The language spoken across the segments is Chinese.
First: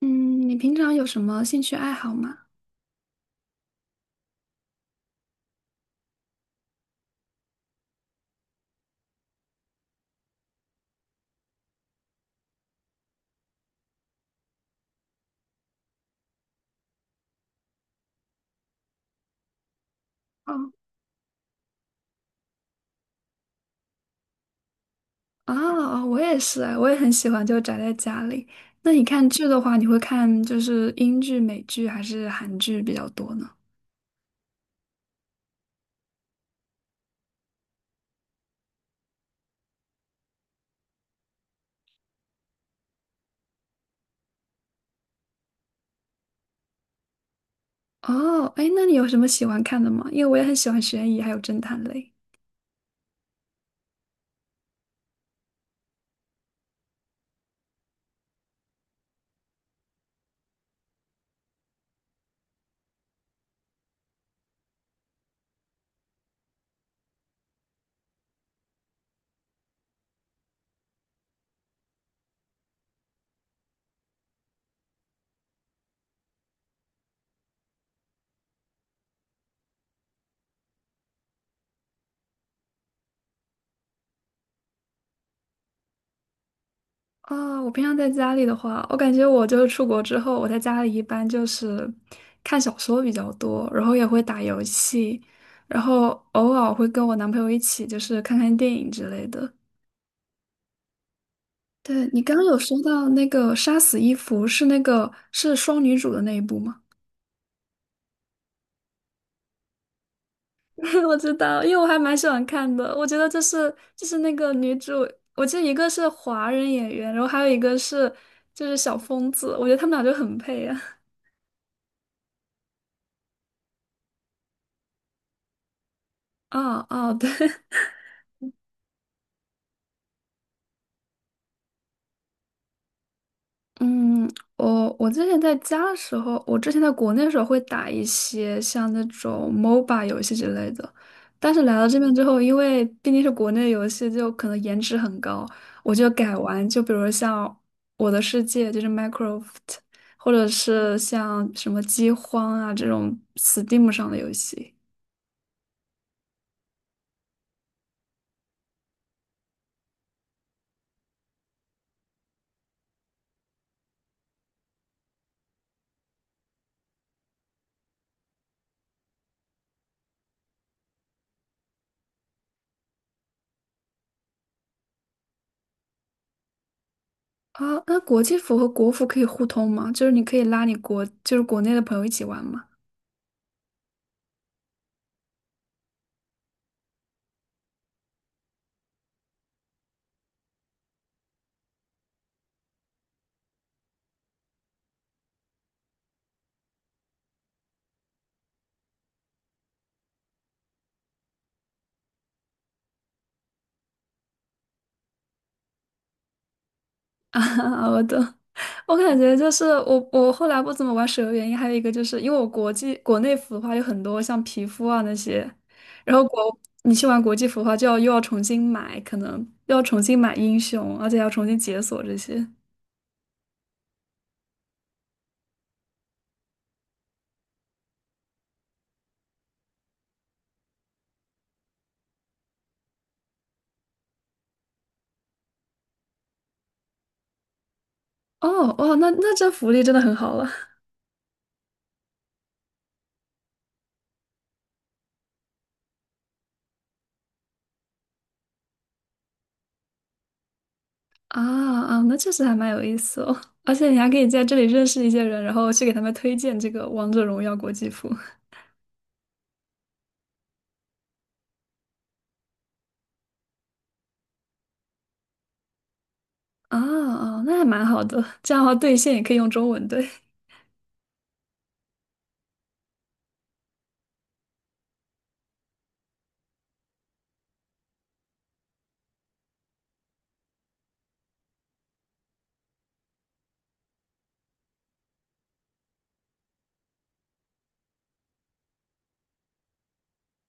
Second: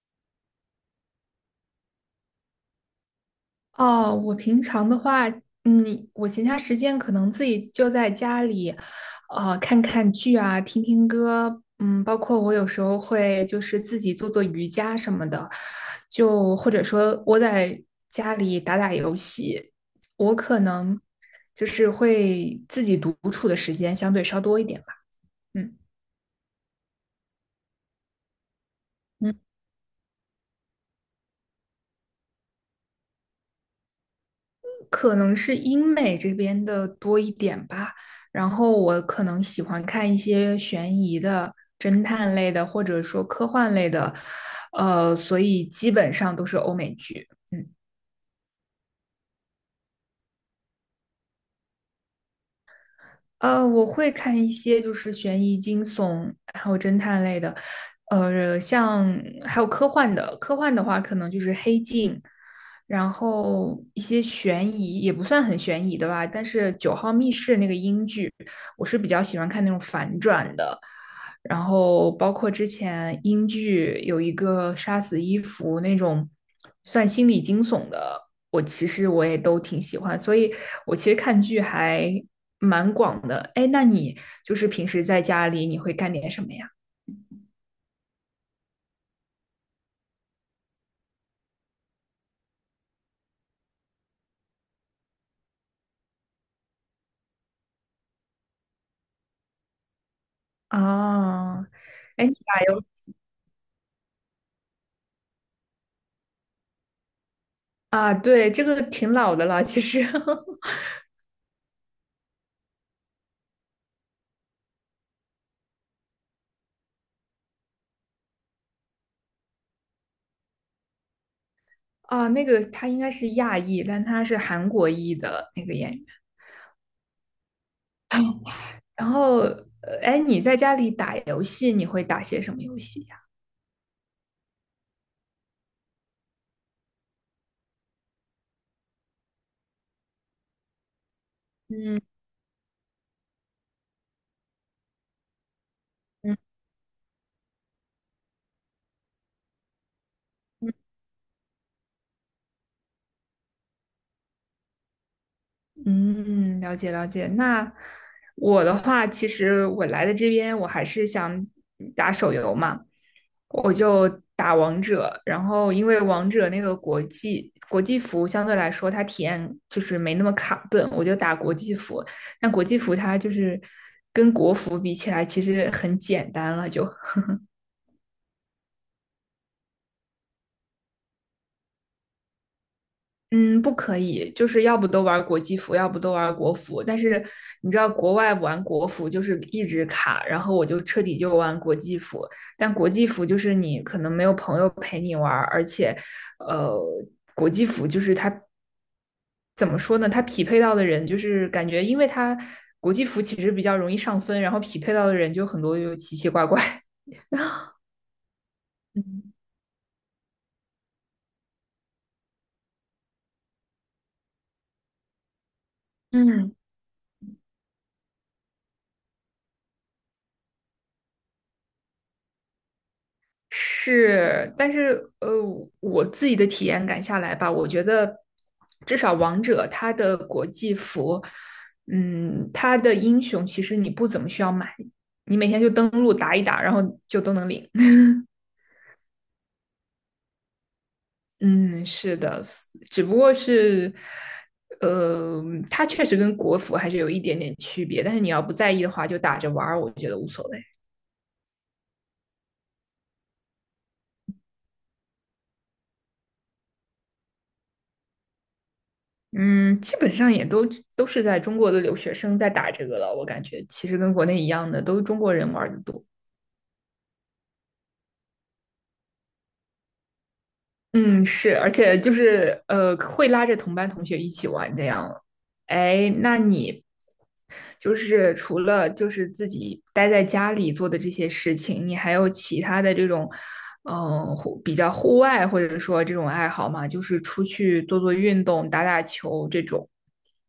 嗯，你平常有什么兴趣爱好吗？哦，我平常的话，我闲暇时间可能自己就在家里，看看剧啊，听听歌，包括我有时候会就是自己做做瑜伽什么的，就或者说窝在家里打打游戏，我可哦能就是会自己独处的时间相对稍多一点吧，嗯哦，我也是，我也很喜欢就宅在家里。那你看嗯。剧的话，你会看就是英剧、美剧还是韩剧比较多呢？可能是英美这边的多一点吧。然后我可能喜欢看一些悬疑的、侦探类的，或者说科幻类的，所以基本上都是欧美剧。嗯。哦，哎，那你有什么喜欢看的吗？因为我也很喜欢悬疑还有侦探类。我会看一些就是悬疑、惊悚，还有侦探类的，像还有科幻的。科幻的话，可能就是《黑镜》，然后一些悬疑也不算很悬疑的吧。但是《九号密室》那个英剧，我是比较喜欢看那种反转的。然后包括之前英剧有一个《杀死伊芙》那种算心理惊悚的，我其实我也都挺喜欢，所以我其实看剧还蛮广的。哎，那你就是平时在家里你会干点什么呀？哦，我平常在家里的话，我感觉我就是出国之后，我在家里一般就是看小说比较多，然后也会打游戏，然后偶尔会跟我男朋友一起就是看看电影之类的。啊，对，你哎，你刚刚有打说游到那个杀死伊芙是那个是双女主的那一部吗？啊？对，这个挺老的了，其实 我知道，因为我还蛮喜欢看的。我觉得这是就是那个女主，我记得一个是华人演员，然后还有一个是就是小疯子，我觉得他们俩就很配啊。啊，那个他应该是亚裔，但他是韩国裔的那个演员。哦哦，对，然后，哎，你在家里打游戏，你会打些什么游戏呀？嗯，我之前在家的时候，我之前在国内的时候会打一些像那种 MOBA 游戏之类的，但是来到嗯这嗯边之后，因为毕竟是国内游戏，就可能颜值很高，我就嗯改玩，就比如像《我的世界》就是 Minecraft，或者是像什么《饥荒》啊这种 Steam 上的游戏嗯，了解了解。那我的话，其实我来的这边，我还是想打手游嘛，我就打王者。然后因为王者那个国际服相对来说，它体验就是没那么卡顿，我就打国际服。但国际服它就是跟国服比起来，其实很简单了就。啊。那国际服和国服可以互通吗？就是你可以拉你国，就是国内的朋友一起玩吗？嗯，不可以，就是要不都玩国际服，要不都玩国服。但是你知道，国外玩国服就是一直卡，然后我就彻底就玩国际服。但国际服就是你可能没有朋友陪你玩儿而且，呃，国际服就是它怎么说呢？它匹配到的人就是感觉，因为它国际服其实比较容易上分，然后匹配到的人就很多就奇奇怪怪。啊，我懂。我 感嗯觉就是我后来不怎么玩手游，原因还有一个就是因为我国际国内服的话有很多像皮肤啊那些，然后嗯，你去玩国际服的话就要又要重新买，可能又要重新买英雄，而且还要重新解锁这些。是，但是我自己的体验感下来吧，我觉得至少王者它的国际服，它的英雄其实你不怎么需要买，你每天就登录打一打，然后就都能领。哦，哇，那这福利真的很好了嗯，是的，只不过是，呃，它确实跟国服还是有一点点区别，但是你要不在意的话，就打着玩儿，我觉得无所谓。啊啊，那确实还蛮有意思哦。而且你还可以在这里认识一些人，然后去给他们推荐这个《王者荣耀》国际服嗯，基本上也都是在中国的留学生在打这个了，我感觉其实跟国内一样的，都是中国人玩的多。啊啊，那还蛮好的。这样的话，对线也可以用中文对。嗯，是，而且就是会拉着同班同学一起玩这样。哎，那你就是除了就是自己待在家里做的这些事情，你还有其他的这种比较户外或者说这种爱好吗？就是出去做做运动、打打球这种。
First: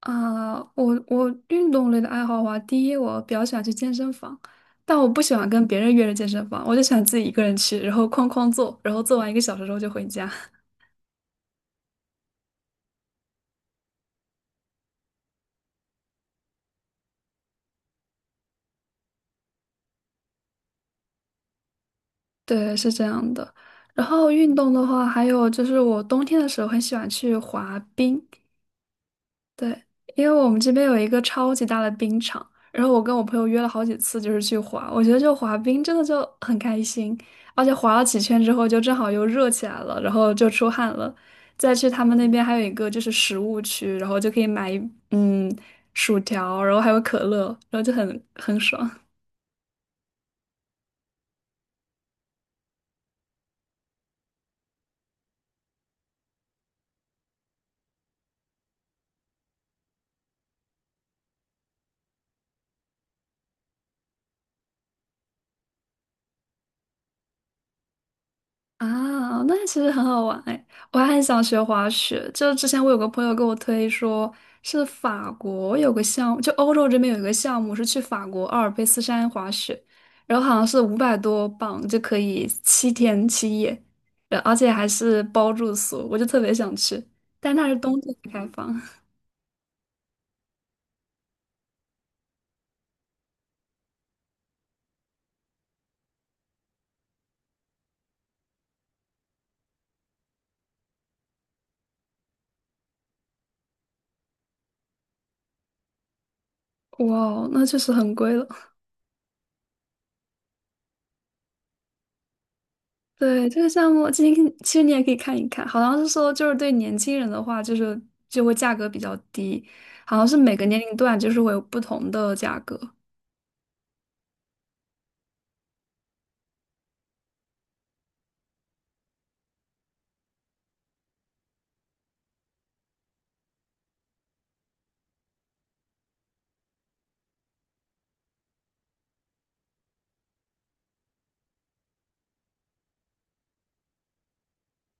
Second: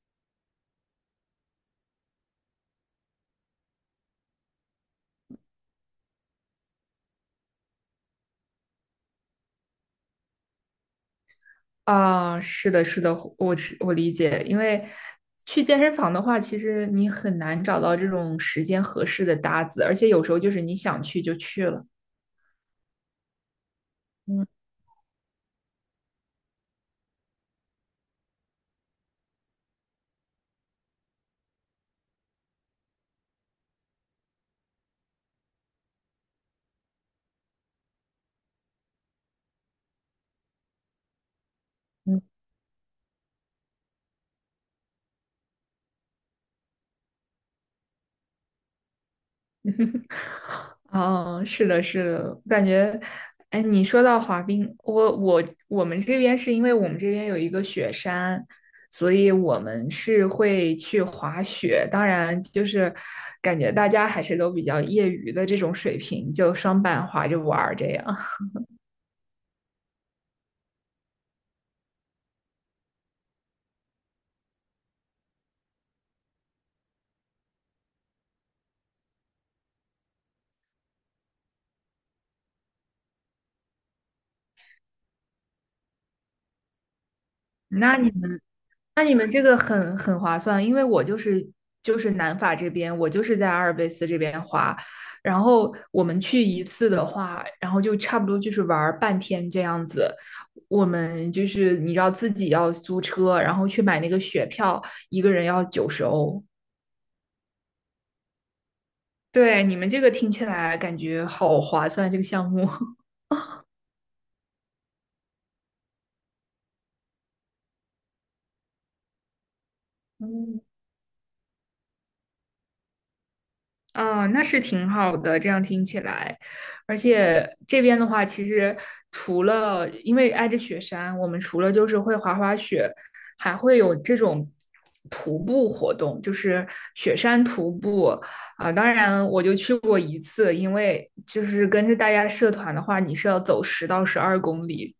啊，我运动类的爱好的话，第一我比较喜欢去健身房，但我不喜欢跟别人约着健身房，我就喜欢自己一个人去，然后哐哐做，然后做完一个小时之后就回家。啊，是的，是的，我理解，因为去健身房的话，其实你很难找到这种时间合适的搭子，而且有时候就是你想去就去了。对，是这样的。然后嗯运动的话，还有就是我冬天的时候很喜欢去滑冰，对，因为我们这边有一个超级大的冰场，然后我跟我朋友约了好几次，就是去滑。我觉得就滑冰真的就很开心，而且滑了几圈之后，就正好又热起来了，然后就出汗了。再去他们嗯，那边还有一个就是食物区，然后就可以买嗯薯条，然后还有可乐，然后就很爽。哦，是的，是的，我感觉，哎，你说到滑冰，我们这边是因为我们这边有一个雪山，所以我们是会去滑雪。当然，就是感觉大家还是都比较业余的这种水平，就双板滑着玩儿这样。啊，那其实很好玩哎，我还很想学滑雪。就是之前我有个朋友给我推说，是法国有个项目，就欧洲这边有一个项目是去法国阿尔卑斯山滑雪，然后好像是500多磅就可以七天七夜，而且还是包住宿，我就特别想去，但那 是那冬你季才们？开放。那 你们这个很划算，因为我就是南法这边，我就是在阿尔卑斯这边滑，然后我们去一次的话，然后就差不多就是玩儿半天这样子。我们就是你知道自己要租车，然后去买那个雪票，一个人要90欧。哇哦，那确实很贵了。对，你们这个听起来感觉好划算，这个项目。对，这个项目，其实你也可以看一看，好像是说就是对年轻人的话，就是就会价格比较低，好像是每个 年龄段就是会有不同的价格。啊，那是挺好的，这样听起来，而且这边的话，其实除了因为挨着雪山，我们除了就是会滑滑雪，还会有这种徒步活动，就是雪山徒步啊。当然，我就去过一次，因为就是跟着大家社团的话，你是要走10到12公里，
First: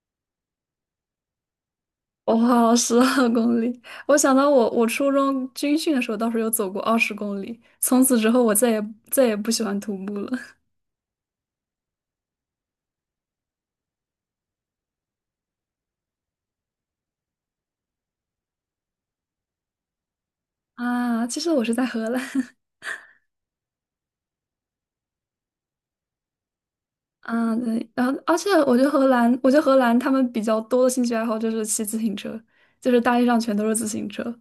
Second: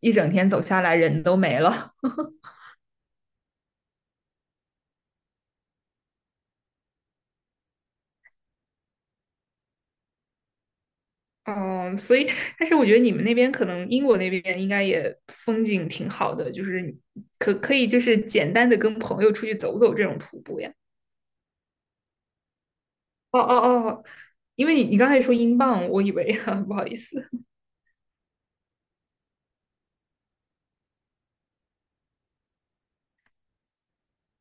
一整天走下来人都没了。我跑了12公里，我想到我初中军训的时候倒是有走过20公里，从此之后我再也不喜欢徒步了。哦，所以，但是我觉得你们那边可能英国那边应该也风景挺好的，就是你可以就是简单的跟朋友出去走走这种徒步呀。啊，其实我是在荷兰。哦哦哦，因为你刚才说英镑，我以为 不好意思。啊，对，然后而且我觉得荷兰，我觉得荷兰他们比较多的兴趣爱好就是骑自行车，就是大街上全都是自行车。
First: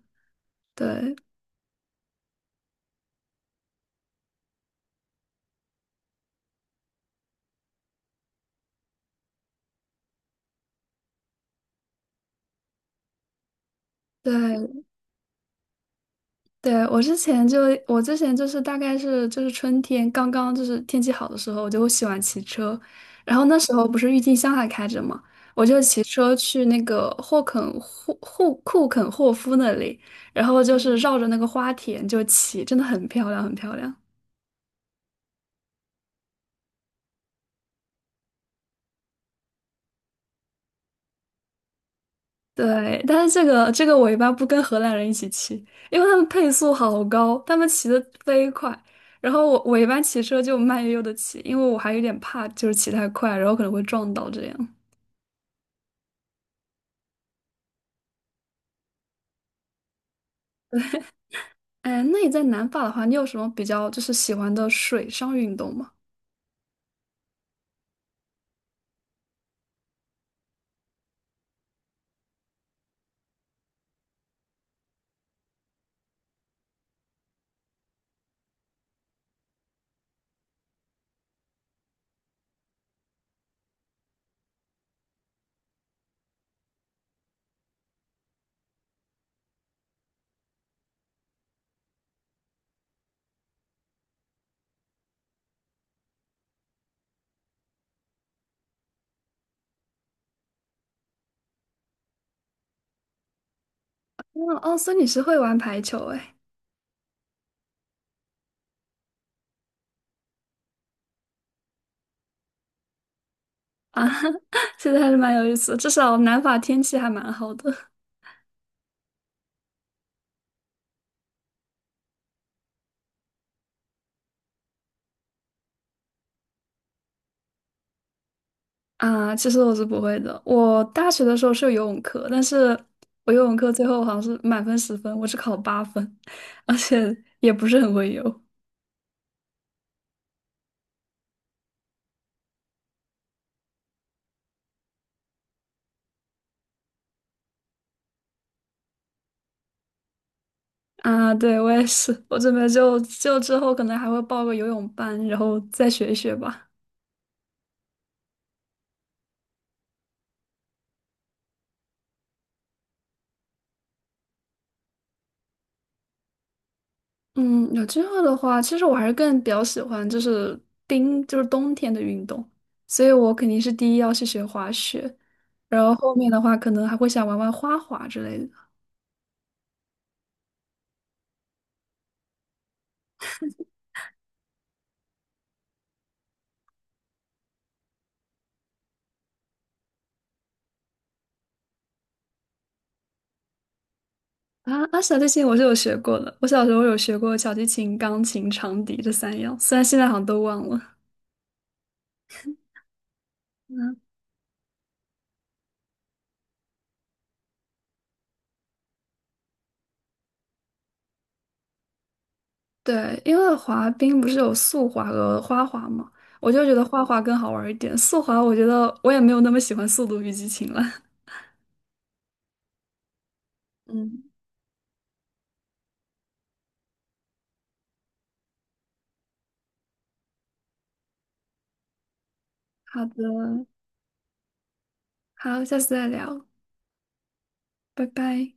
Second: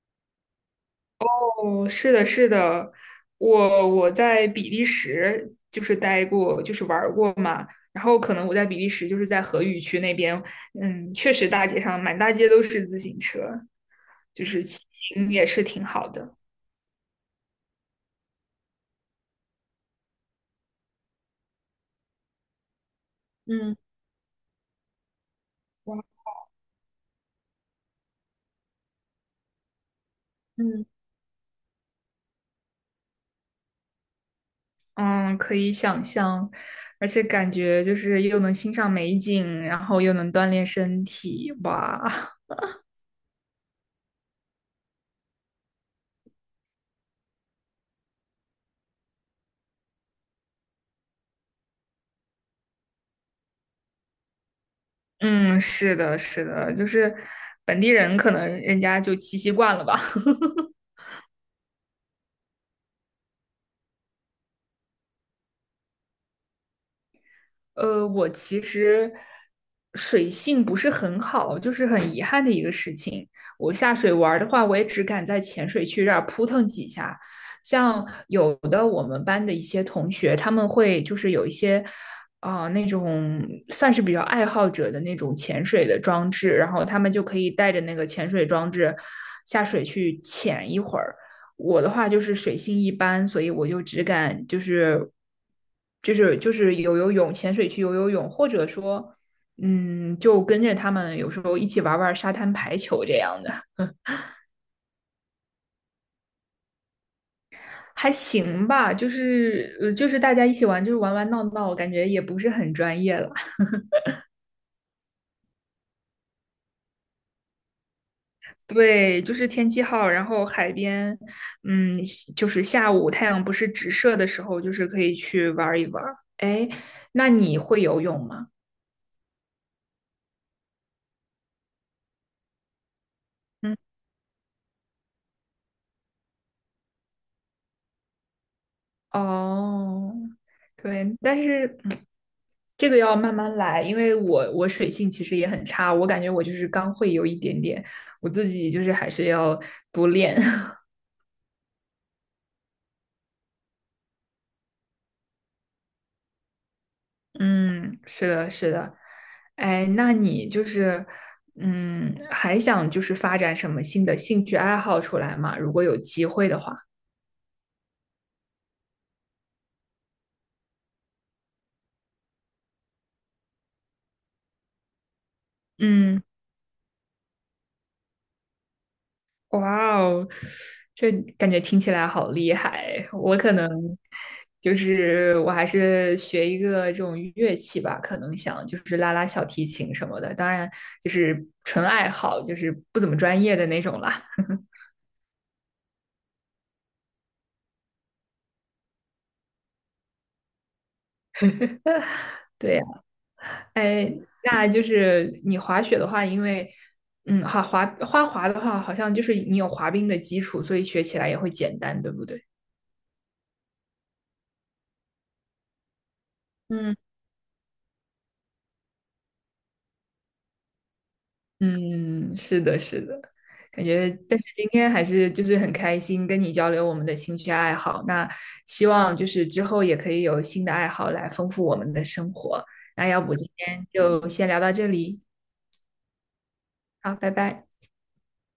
对哦，是的，是的，我在比利时就是待过，就是玩儿过嘛。然后可能我在比利时就是在荷语区那边，确实大街上满大街都是自行车，就是骑对，行也是挺好的。对，我之前就是大概是就是春天刚刚就是天气好的时候，我就会喜欢骑车，然后那时嗯候不是郁金香还开着嘛，我就骑哇车去那个霍库肯霍夫那里，然后就嗯。是绕着那个花田就骑，真的很漂亮，很漂亮。嗯，可以想象，而且感觉就是又能欣赏美景，然后又能锻炼身体，哇，对，但是这个我一般不跟荷兰人一起骑，因为他们配速好高，他们骑得飞快，然后我一般骑车就慢悠悠的骑，因为我还有点怕，就是骑太快，然后可能会撞到这样。嗯，是的，是的，就是本地人可能人家就骑习惯了吧。哎，那你在南法的话，你有什么比较就是喜欢的水上运动吗？我其实水性不是很好，就是很遗憾的一个事情。我下水玩儿的话，我也只敢在浅水区这儿扑腾几下。像有的我们班的一些同学，他们会就是有一些，那种算是比较爱好者的那种潜水的装置，然后他们就可以带着那个潜水装置下水去潜一会儿。我的话就是水性一般，所以我就只敢就是游游泳、潜水去游游泳，或者说，就跟着他们有时候一起玩玩沙滩排球这样的，哦哦，所以你是会玩排球哎还行吧。就是大家一起玩，就是玩玩闹闹，感觉也不是很专业了。啊，其实还是蛮有意思的，至少南法天气还蛮好的 对，就是天气好，然后海边，嗯，就是下午太阳不是直射的时候，就是可以去玩一玩。哎，那你会游泳吗？啊。其实我是不会的，我大学的时候是有游泳课，但是我游泳课嗯最后好像是满分10分，我只考了8分，而且也不是很会游哦，对，但是这个要慢慢来，因为我水性其实也很差，我感觉我就是刚会有一点点，我自己就是还是要多练。啊。对，我也是，我准备就之后可能还会报个游泳班，然后再学一学吧。嗯，是的，是的。哎，那你就是还想就是发展什么新的兴趣爱好出来吗？如果有机会的话。嗯，有机会的话，其实我还是更比较喜欢就是冰，就是冬天的运动，所以我肯定是第一要去学滑雪，然后后嗯。面的话可能还会想玩玩花滑之类的。哇哦，这感觉听起来好厉害！我可能就是我还是学一个这种乐器吧，可能想就是拉拉小提琴什么的，当然就是纯爱好，就是不怎么专业的那种啦。啊啊，小提琴我是有学过的，我小时候有学过小提琴、钢琴、长笛这三样，虽然现在好像都忘了。对呀，嗯，哎，那就是你滑雪的话，因为好滑花滑的话，好像就是你有滑冰的基础，所以学起来也会简单，对不对？对，因为滑冰不是有速滑和花滑嘛，我就觉得嗯。花滑更好玩一点，速滑我觉得我也没有那么喜欢《速度与激情》了。嗯，是的，是的，感 觉，嗯，但是今天还是就是很开心跟你交流我们的兴趣爱好。那希望就是之后也可以有新的爱好来丰富我们的生活。好那要不今的，天就先聊到这里，好，下次再聊。好，拜拜。拜拜。